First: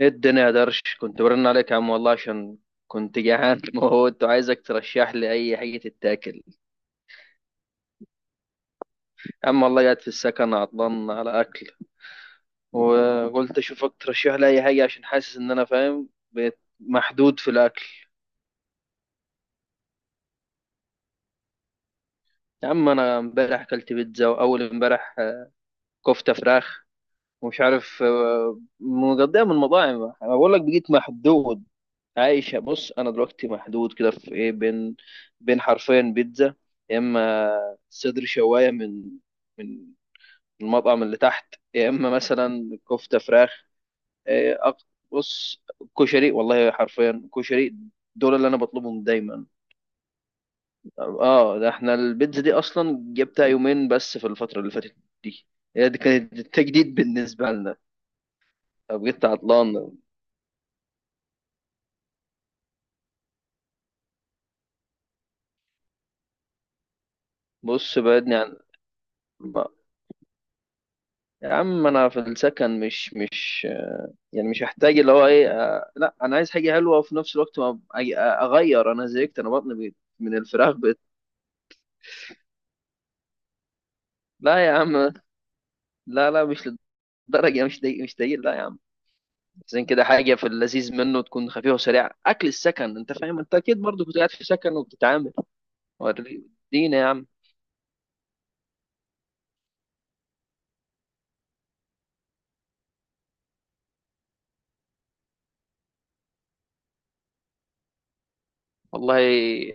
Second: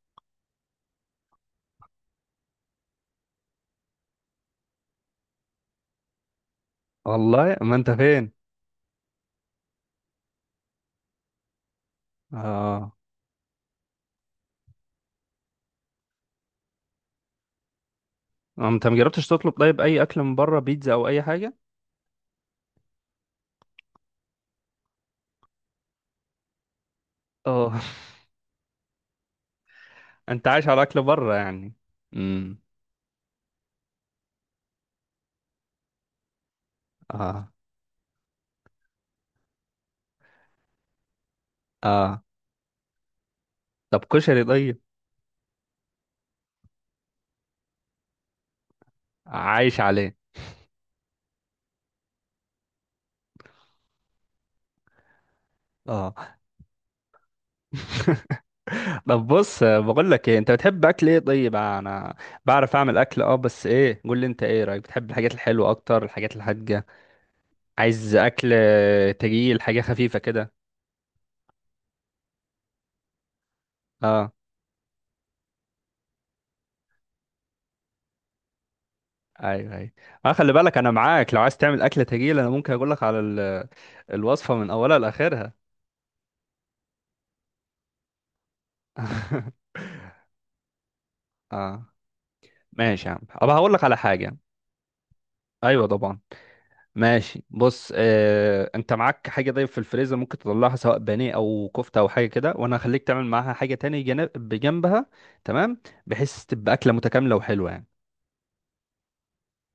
ايه الدنيا يا درش كنت برن عليك يا عم والله عشان كنت جعان موت وعايزك ترشح لي اي حاجه تتاكل. والله ما انت فين؟ يا عم والله قاعد في السكن عطلان على اكل، اه. وقلت اشوفك ترشح لي اي حاجه عشان حاسس ان انا فاهم بقيت محدود في الاكل. انت ما جربتش تطلب طيب اي اكل من بره، بيتزا او اي حاجه؟ يا عم انا امبارح اكلت بيتزا، واول امبارح كفته فراخ، ومش اه. عارف مقضيها من مطاعم، انا انت بقول لك عايش على بقيت اكل بره محدود. يعني؟ امم. عايشه بص انا دلوقتي محدود كده في ايه، بين حرفين بيتزا يا اما اه. صدر شوايه من من المطعم اللي تحت، يا اما اه، مثلا كفته فراخ. طب كشري إيه، طيب؟ أق- بص، كشري، والله حرفيا كشري، دول اللي انا بطلبهم دايما. عايش عليه. اه، ده احنا البيتزا دي اصلا جبتها يومين بس في الفتره اللي فاتت دي، هي دي كانت اه، التجديد بالنسبه لنا، فبقيت طب بص، عطلان. بقول لك ايه، انت بتحب اكل ايه طيب؟ انا بعرف اعمل اكل، اه بس ايه، قول لي انت ايه رايك، بتحب الحاجات الحلوه اكتر الحاجات الحادقه؟ بص عايز بعدني اكل عن تقيل، ما- حاجه خفيفه كده؟ يا عم انا في السكن مش اه. يعني مش محتاج اللي هو ايه، لا انا عايز حاجه حلوه وفي نفس الوقت ما اغير، انا زهقت، انا بطني ايوه ايوه. بيت اه من خلي الفراخ بالك انا بيت. معاك، لو عايز تعمل اكله تجيل انا ممكن اقول لك على الوصفه لا من يا عم، اولها لاخرها. لا لا، مش للدرجه، مش دي مش دي، لا يا عم. زين كده حاجه في اللذيذ منه، تكون خفيفه اه، وسريعه، اكل السكن، ماشي يا انت عم، فاهم، انت ابقى هقول اكيد لك على برضه كنت قاعد حاجه. في سكن وبتتعامل. ايوه طبعا. وري- ادينا يا عم. ماشي بص، انت معاك حاجه طيب في الفريزر ممكن تطلعها، سواء بانيه او كفته او حاجه كده، وانا هخليك تعمل معاها حاجه تاني جنب بجنبها. تمام. بحيث تبقى اكله متكامله وحلوه يعني. والله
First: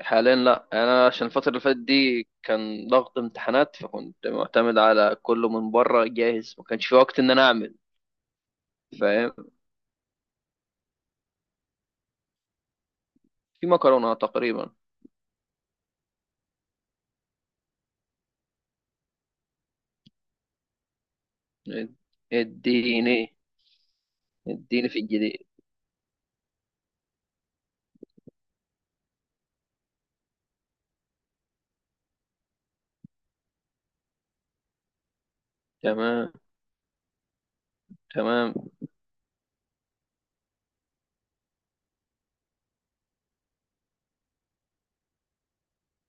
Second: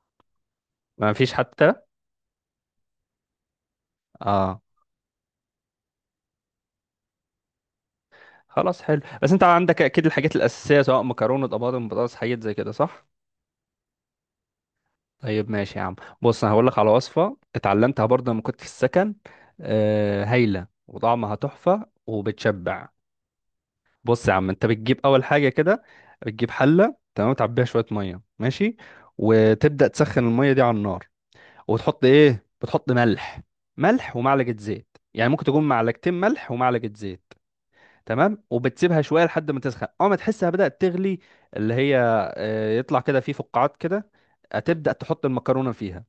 حاليا لا، انا ما عشان فيش الفتره اللي حتى. فاتت دي كان ضغط امتحانات، فكنت اه، معتمد على كله من بره جاهز، ما كانش في وقت ان انا اعمل. خلاص حلو، بس انت فاهم، عندك اكيد الحاجات الاساسيه، سواء مكرونه طماطم بطاطس، حاجات زي كده، صح؟ في مكرونه تقريبا. طيب ماشي يا عم. بص انا هقول لك على وصفه اتعلمتها برضه لما كنت في السكن، هايله وطعمها تحفه وبتشبع. اديني، بص يا عم، انت اديني في بتجيب اول الجديد. حاجه كده، بتجيب حله، تمام، تعبيها شويه ميه، ماشي، وتبدا تسخن الميه دي على النار، وتحط ايه، بتحط ملح. ملح ومعلقه زيت، يعني ممكن تكون معلقتين تمام، ملح ومعلقه زيت. تمام، تمام، وبتسيبها شويه لحد ما تسخن. اول ما تحسها بدات تغلي، اللي هي يطلع كده فيه فقاعات كده، هتبدا تحط المكرونه فيها،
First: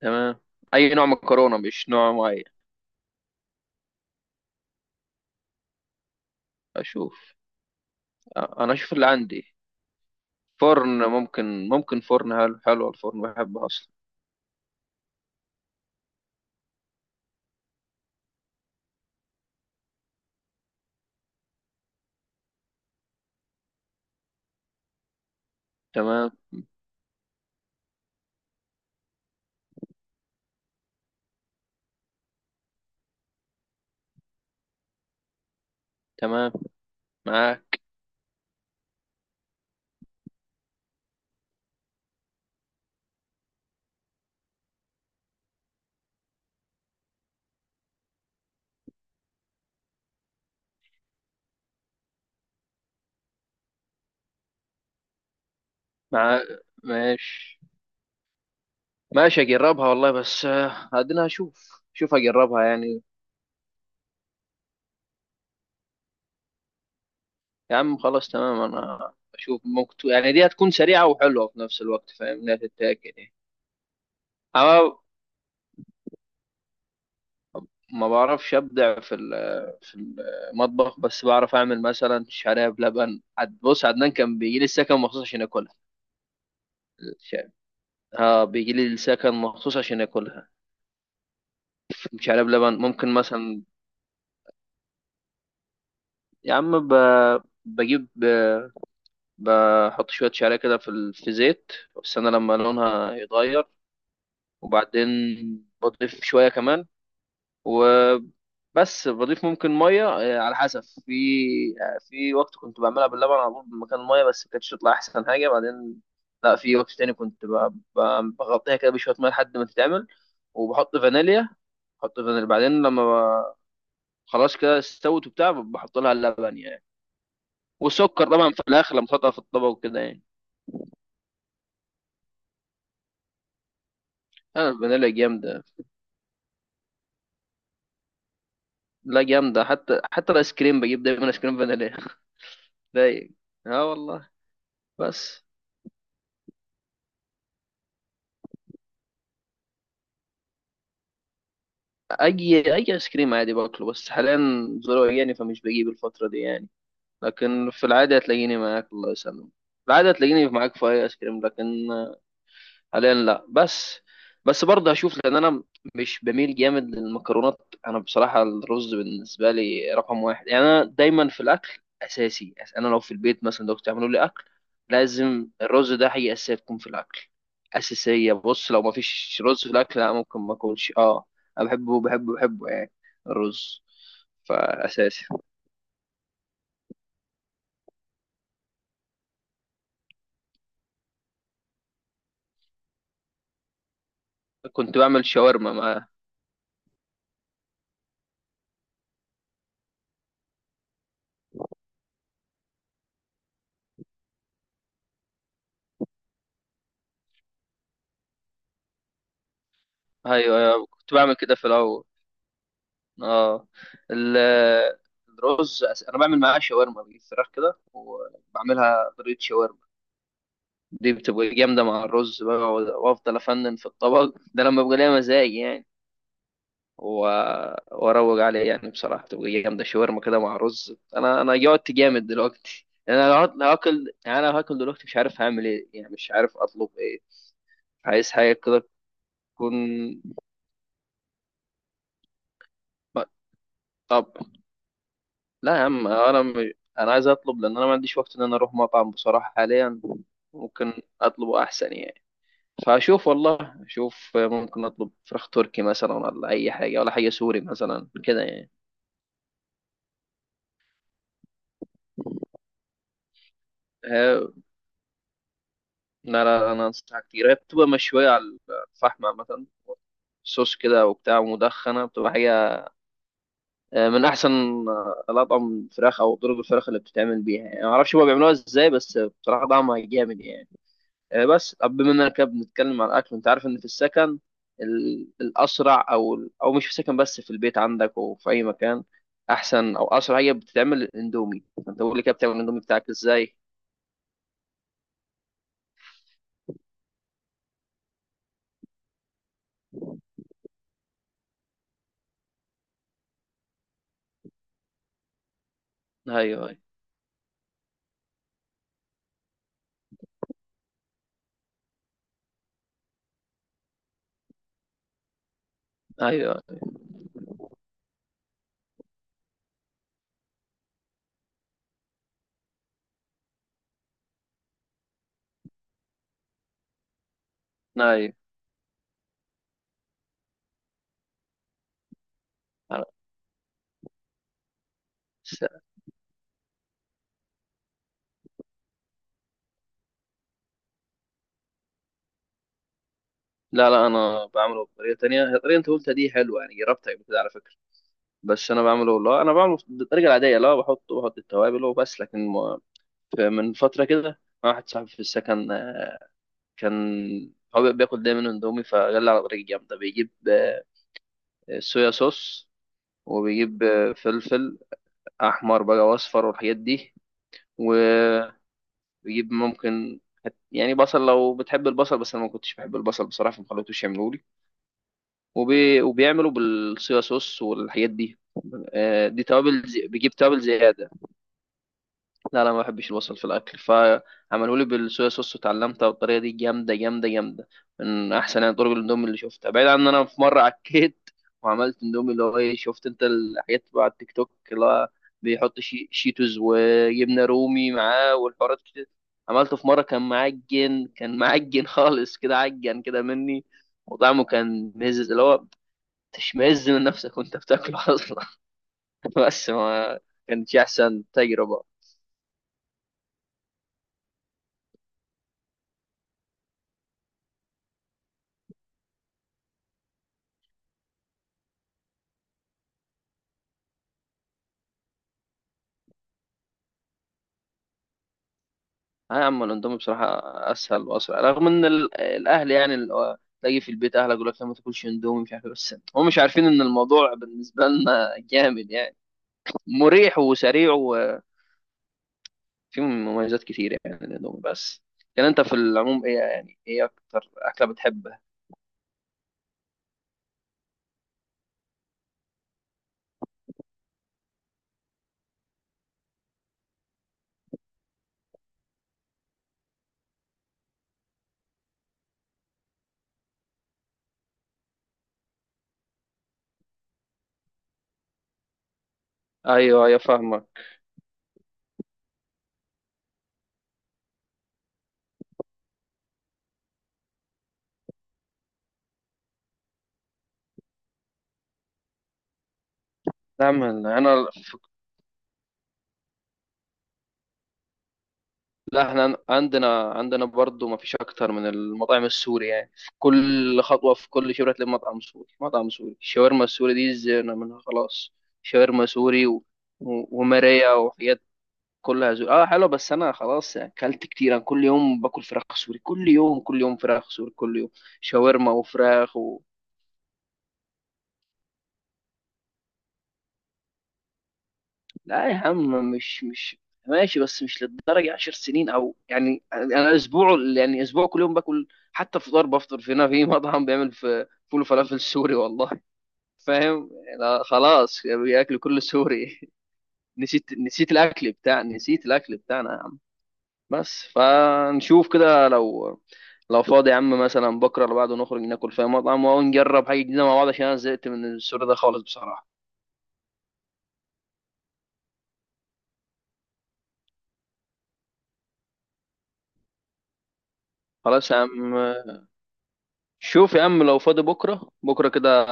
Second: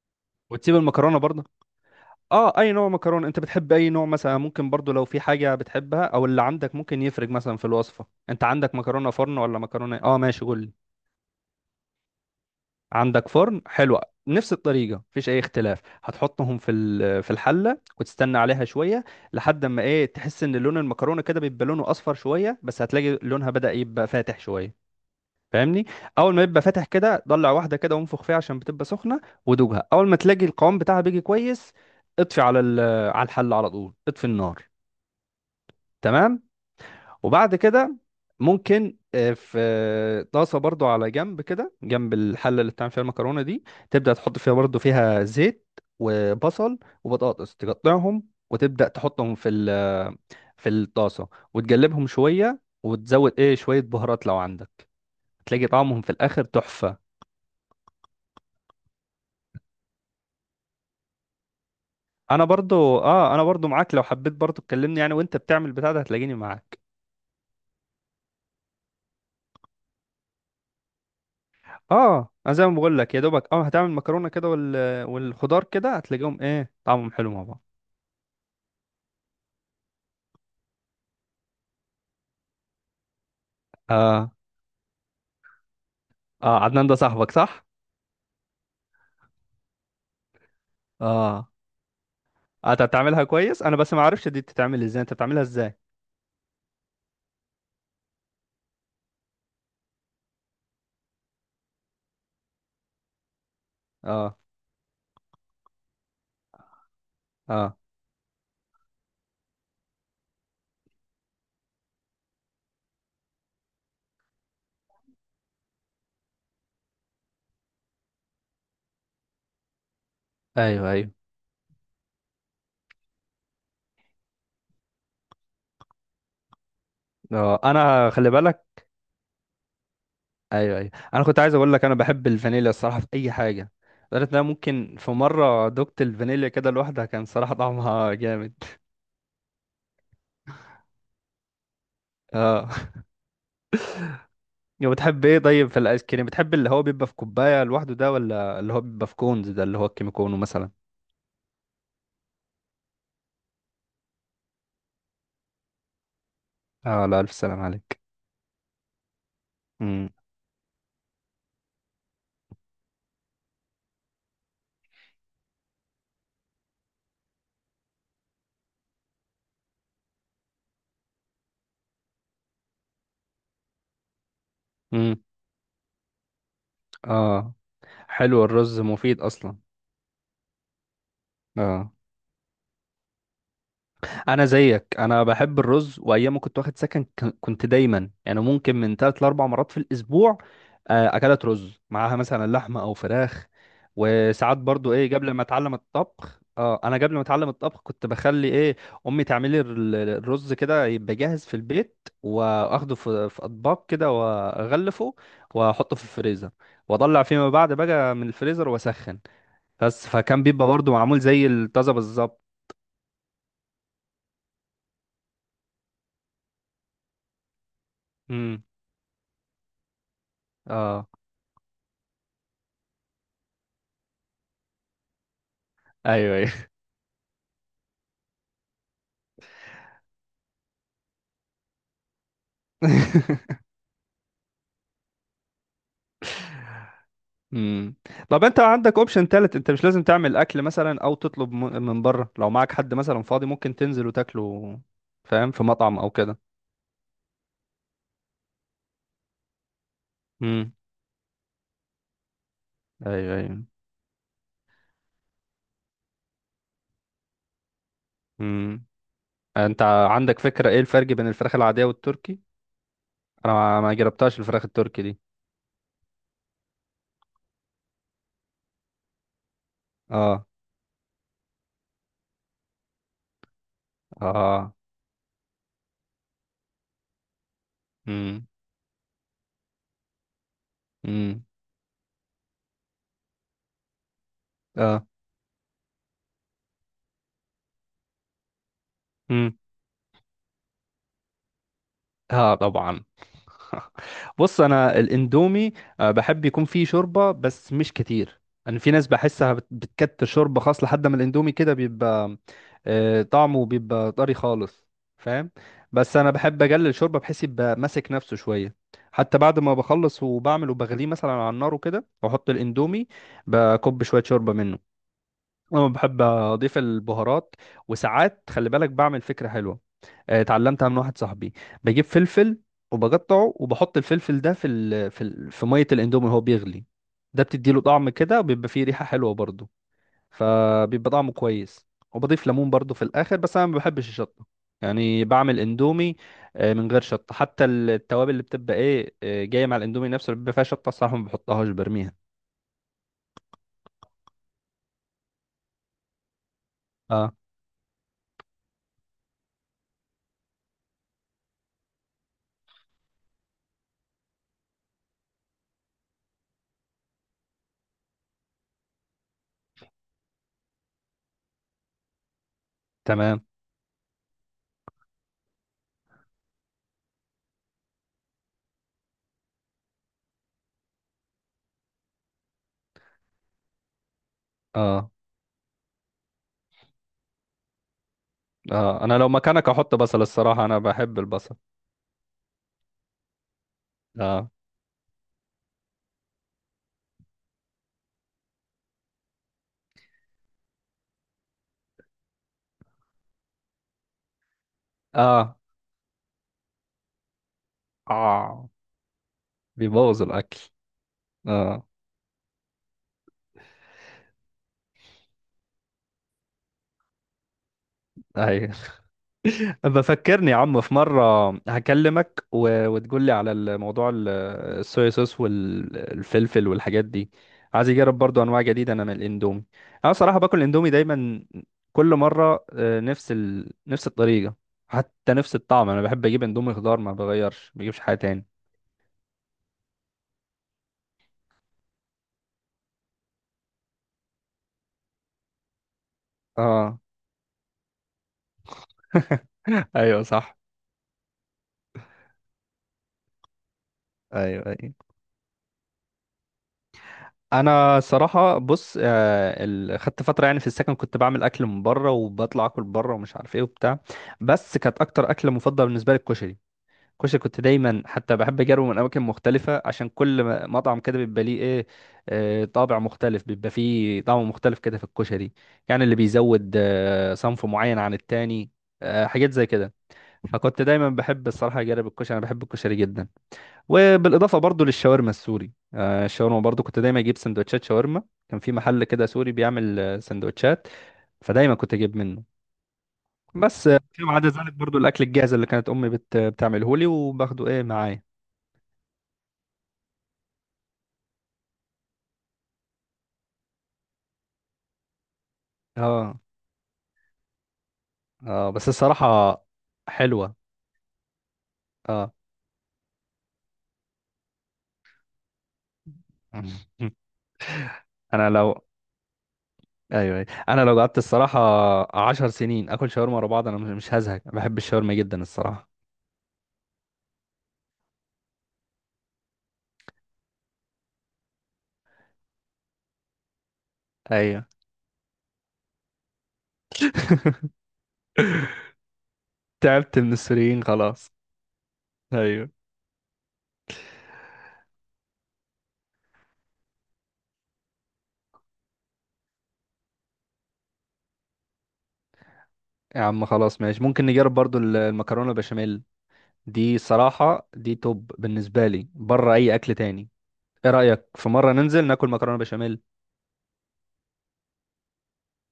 تمام. وتسيب اي نوع المكرونه برضه. مكرونه؟ مش نوع معين؟ اه، اي نوع مكرونه، انت بتحب اي نوع؟ مثلا ممكن برضه لو في حاجه بتحبها او اللي عندك ممكن يفرق، اشوف، مثلا في الوصفه انت انا عندك اشوف اللي مكرونه فرن عندي. ولا مكرونه اه، ماشي قول لي. فرن، ممكن ممكن فرن، حلو حلو، الفرن عندك فرن، بحبه اصلا. حلوه. نفس الطريقه مفيش اي اختلاف، هتحطهم في في الحله وتستنى عليها شويه، لحد ما ايه، تحس ان لون المكرونه كده بيبقى لونه اصفر شويه، بس هتلاقي لونها بدأ يبقى فاتح شويه، فاهمني؟ تمام، اول ما يبقى فاتح كده، ضلع واحده كده وانفخ فيها عشان بتبقى سخنه، ودوقها، اول ما تلاقي القوام بتاعها بيجي كويس اطفي على الحل، على طول اطفي النار. تمام. تمام. وبعد معاك، كده ممكن في طاسه برضو على جنب كده، جنب الحله اللي بتعمل فيها المكرونه دي، تبدا تحط فيها برضو فيها زيت، وبصل وبطاطس تقطعهم، وتبدا تحطهم في في الطاسه، وتقلبهم شويه، وتزود ايه، شويه بهارات لو عندك، تلاقي طعمهم في معاك. الاخر تحفه. ماشي، ماشي، اجربها والله، بس ادنى اشوف، شوف انا اجربها برضو يعني. اه، انا برضو معاك، لو حبيت برضو تكلمني يعني وانت بتعمل بتاع ده هتلاقيني معاك. يا عم خلاص تمام، انا اشوف، ممكن يعني دي هتكون سريعة وحلوة في نفس الوقت، اه، فاهم انا انها زي ما بقول تتاكل لك يا يعني. دوبك اه هتعمل مكرونه كده وال... انا والخضار كده هتلاقيهم ايه، طعمهم حلو مع بعض. ما بعرفش ابدع في في المطبخ، بس بعرف اعمل مثلا شعريه بلبن. بص، عدنان اه. كان بيجي لي السكن مخصوص عشان ياكلها. اه، عدنان ده صاحبك الش- صح؟ اه بيجي لي السكن مخصوص عشان ياكلها، اه، شعريه بلبن، انت ممكن بتعملها كويس، مثلا. انا بس ما اعرفش دي بتتعمل ازاي، انت بتعملها ازاي؟ يا عم ب... بجيب، بحط شوية شعرية كده في في زيت، واستنى لما لونها يتغير، اه. وبعدين بضيف شوية كمان، اه. وبس بضيف ممكن مية، على حسب. في في وقت كنت بعملها باللبن على طول مكان المية، بس ما كانتش تطلع أحسن حاجة. بعدين لا، في وقت تاني كنت بغطيها كده بشوية مية لحد ما تتعمل، ايوه وبحط ايوه. فانيليا. بحط فانيليا، بعدين لما خلاص كده استوت وبتاع، بحط لها اللبن يعني. اه انا والسكر خلي طبعا في بالك. الآخر لما تحطها في الطبق وكده يعني. ايوه ايوه، انا كنت عايز اقول لك، انا بحب الفانيليا الصراحه في اي حاجه، لدرجه ان انا أنا ممكن الفانيليا في جامدة، مره دقت الفانيليا كده لوحدها، كان صراحه طعمها جامد. لا جامدة، حتى حتى الآيس كريم بجيب دايما آيس كريم فانيليا. اه. رايق. اه والله. وبتحب ايه بس طيب في الايس كريم، بتحب اللي هو بيبقى في كوبايه لوحده ده، ولا اللي هو بيبقى في كونز ده اللي هو الكيميكونو مثلا؟ أي أي آيس كريم عادي باكله، بس حاليا ظروف يعني، فمش بجيب الفترة دي يعني. اه، لا الف سلام لكن في عليك. العادة هتلاقيني معاك، الله يسلمك، في امم. العادة هتلاقيني معاك في أي آيس كريم، لكن حاليا لا. بس، بس برضه هشوف، لان انا مش بميل جامد للمكرونات، انا بصراحه الرز بالنسبه لي رقم واحد يعني. انا دايما في الاكل اساسي، انا لو في البيت مثلا، لو بتعملوا لي اكل امم. لازم الرز ده حاجه اساسيه تكون في الاكل، اه، اساسيه. حلو، بص الرز لو ما مفيد فيش اصلا. رز في الاكل لا، ممكن ما اكلش. اه انا اه. بحبه بحبه بحبه يعني، الرز. انا زيك، انا فاساسي، بحب الرز، وايام ما كنت واخد سكن كنت دايما يعني ممكن من 3 لـ4 مرات في الاسبوع اكلات رز معاها مثلا لحمه او فراخ. وساعات برضو كنت ايه، بعمل قبل ما شاورما اتعلم مع، الطبخ، اه انا قبل ما اتعلم الطبخ كنت بخلي ايه امي تعمل لي الرز كده يبقى جاهز في البيت، واخده في اطباق كده واغلفه واحطه في الفريزر، واطلع فيما بعد بقى من الفريزر واسخن، بس فكان ايوه بيبقى أيوة، برضو كنت معمول بعمل زي كده في الطازه الاول. بالظبط. اه، ال- الرز، انا بعمل معاه شاورما، بجيب فراخ كده امم. وبعملها طريقه شاورما، اه. دي بتبقى جامده مع الرز بقى، وافضل افنن في الطبق، ده لما بيبقى ليا مزاج يعني. ايوه. و... واروج عليه يعني، بصراحه تبقى جامده شاورما كده مع رز. انا انا جوعت جامد دلوقتي يعني، انا لو لو هاكل يعني، انا لو هاكل دلوقتي مش عارف هعمل ايه يعني، مش عارف اطلب ايه. مم. عايز طب حاجه انت كده عندك اوبشن تالت، انت تكون. مش لازم تعمل اكل مثلا او تطلب من بره، لو معاك حد مثلا فاضي ممكن تنزل طب، وتاكله، فاهم، في لا يا مطعم عم، او كده. انا عايز اطلب، لان انا ما عنديش وقت ان انا اروح مطعم بصراحه حاليا، امم. ممكن اطلبه احسن يعني. فاشوف، ايوه ايوه. والله اشوف، ممكن اطلب فراخ تركي مثلا ولا اي حاجه، ولا حاجه سوري مثلا كده يعني. امم. انت عندك فكرة ايه الفرق بين الفراخ العادية والتركي؟ انا ما جربتهاش ها- الفراخ التركي دي. لا لا، انا انصحك كتير، هي بتبقى مشويه على الفحم مثلا، اه. صوص كده وبتاع مدخنه، بتبقى حاجه من احسن اه. الاطعم الفراخ، او طرق الفراخ اللي بتتعمل بيها يعني. ما اعرفش هما امم. بيعملوها ازاي، بس بصراحه طعمها جامد يعني. امم. بس طب بما اننا كده بنتكلم عن الاكل، انت عارف ان في السكن اه. الاسرع، او مش في السكن بس، في البيت عندك وفي اي مكان امم. احسن او اسرع، هي بتتعمل الاندومي. انت قول لي كده، بتعمل اه الاندومي طبعا. بتاعك ازاي؟ بص انا الاندومي بحب يكون فيه شوربه بس مش كتير. انا في ناس بحسها بتكتر شوربه، خاص لحد ما الاندومي كده بيبقى طعمه بيبقى طري خالص، فاهم. بس انا بحب ايوه، اقلل شوربه بحيث يبقى ماسك نفسه شويه. حتى بعد ما بخلص وبعمل وبغليه مثلا على النار وكده واحط الاندومي بكب شويه شوربه منه. انا بحب ايوه، اضيف البهارات، وساعات خلي بالك بعمل فكره حلوه، اتعلمتها من واحد صاحبي، بجيب فلفل وبقطعه وبحط الفلفل ده في ميه الاندومي وهو بيغلي، ده بتديله طعم ايوه. كده وبيبقى فيه ريحه حلوه برضه، فبيبقى طعمه كويس. وبضيف ليمون برضه في أنا- الاخر، بس انا ما بحبش الشطه. يعني بعمل س- اندومي من غير شطه، حتى التوابل اللي بتبقى ايه جايه مع الاندومي نفسه اللي بيبقى فيها شطه الصراحه ما بحطهاش برميها. لا لا، انا بعمله بطريقه تانية. هي الطريقه اللي انت قلتها دي حلوه، يعني جربتها قبل اه. كده على فكره. بس انا بعمله والله، انا بعمله بالطريقه العاديه، لا بحط، بحط التوابل وبس، لكن من فتره كده واحد صاحبي في السكن، كان هو بياكل دايما اندومي فجلى على طريقة جامدة، بيجيب صويا صوص، تمام. وبيجيب فلفل أحمر بقى وأصفر والحاجات دي، وبيجيب ممكن يعني بصل، لو بتحب البصل، بس أنا ما كنتش بحب البصل بصراحة فما خليتوش يعملوا لي، اه. وبيعملوا بالصويا صوص والحاجات دي. اه انا لو دي مكانك توابل احط زي، بصل بيجيب توابل الصراحه، انا زيادة. بحب البصل. لا لا، ما بحبش البصل في الاكل، اه. فعملوا لي بالصويا صوص وتعلمتها، والطريقه دي جامده جامده جامده، من احسن يعني طرق الاندومي اللي شفتها. بعيد عن ان انا في مره عكيت وعملت اندومي اللي هو ايه، شفت انت الحاجات بقى على التيك توك، اللي هو اه. بيحط شي شيتوز وجبنه رومي معاه اه، والحوارات كتير. عملته في مره بيبوظ كان الاكل. معجن، كان اه. معجن خالص، كده عجن كده مني، وطعمه كان مزز، اللي هو تشمئز من نفسك وانت بتاكله اصلا. ايوه. بس ما بفكرني يا كانتش عم في احسن مره، تجربه. هكلمك و... وتقول لي على الموضوع الصويا صوص والفلفل والحاجات دي. عايز اجرب برضو انواع جديده انا من الاندومي. انا صراحه باكل الاندومي دايما كل مره، نفس نفس الطريقه، حتى نفس الطعم، انا بحب اجيب اندومي خضار ما بغيرش، ما بجيبش حاجه تاني. اه يا عم، الاندومي بصراحه اسهل واسرع، رغم ان الاهل يعني، تلاقي في البيت اهلك يقول لك لا ما تاكلش اندومي مش عارف بس هم مش عارفين ان اه. الموضوع بالنسبه لنا جامد يعني، ايوه مريح صح. وسريع، وفيه مميزات كتير يعني الاندومي. ايوه أيوة. بس كان انت في العموم ايه يعني، ايه اكتر اكله انا بتحبها؟ صراحه بص، خدت فتره يعني في السكن كنت بعمل اكل من بره، وبطلع اكل بره ومش عارف ايه وبتاع، بس كانت اكتر اكله مفضله بالنسبه لي الكشري. الكشري كنت دايما حتى بحب اجربه من اماكن مختلفه، عشان كل مطعم كده بيبقى ليه ايه طابع مختلف، بيبقى فيه طعم مختلف كده في الكشري، يعني اللي بيزود صنف معين عن التاني، حاجات زي كده. ايوه يا فاهمه. فكنت دايما بحب الصراحه اجرب الكشري، انا بحب الكشري جدا. وبالاضافه برضو للشاورما السوري، الشاورما برضو كنت دايما اجيب سندوتشات شاورما، كان في محل كده سوري بيعمل سندوتشات، فدايما كنت اجيب منه. نعم، بس فيما انا عدا ذلك برضو الاكل الجاهز اللي كانت امي بتعمله لي وباخده ايه معايا. لا، احنا عندنا، برضو ما فيش اكتر من المطاعم السوري يعني، في كل خطوه في كل شبرة تلاقي مطعم سوري مطعم سوري، اه. الشاورما السوري دي زهقنا منها خلاص. اه بس شاورما الصراحه سوري و... و... حلوه. وماريا وحاجات اه. كلها زوري. اه حلو، بس انا خلاص يعني اكلت كتير، انا كل يوم باكل فراخ سوري، كل يوم كل يوم فراخ سوري كل يوم، انا شاورما لو. وفراخ. ايوه أيوة. انا لو قعدت الصراحه 10 سنين اكل شاورما ورا بعض انا مش هزهق، بحب الشاورما جدا لا يا الصراحه. عم، مش ماشي، بس مش للدرجة عشر سنين او يعني، انا اسبوع يعني، اسبوع كل يوم باكل، حتى فطار بفطر في هنا في مطعم بيعمل في ايوه. فول وفلافل سوري والله. فاهم، لا خلاص، بياكل كل سوري. تعبت من نسيت، السوريين نسيت خلاص. الاكل بتاع، نسيت الاكل ايوه بتاعنا يا عم. بس فنشوف كده، لو فاضي يا عم مثلا بكره اللي بعده نخرج ناكل في مطعم ونجرب حاجه جديده مع بعض، عشان انا زهقت من السوري ده خالص بصراحه. يا عم خلاص ماشي، ممكن نجرب برضو المكرونة البشاميل، دي صراحة دي توب بالنسبة لي بره أي أكل تاني. إيه رأيك في خلاص يا مرة عم. ننزل ناكل مكرونة بشاميل؟ شوف يا عم، لو فاضي بكرة، بكرة كده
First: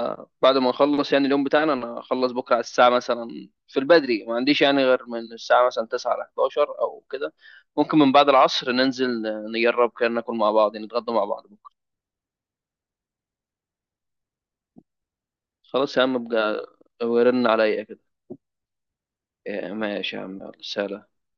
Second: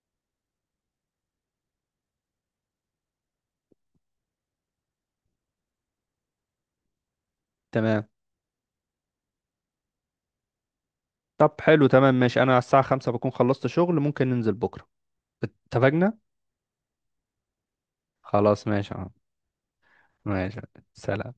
بعد ما نخلص يعني اليوم بتاعنا، أنا أخلص بكرة على الساعة مثلا، في البدري ما عنديش يعني غير من الساعة مثلا 9 ل 11 أو كده. ممكن تمام. من بعد العصر ننزل، نجرب كده ناكل مع بعض يعني، نتغدى مع بعض طب بكرة. حلو، تمام، ماشي، أنا على الساعة 5 بكون خلصت شغل، ممكن ننزل بكرة. خلاص يا اتفقنا. عم بقى، ورن عليا كده. خلاص ماشي يا عم. ماشي يا عم، يلا ماشي. سلام. سلام.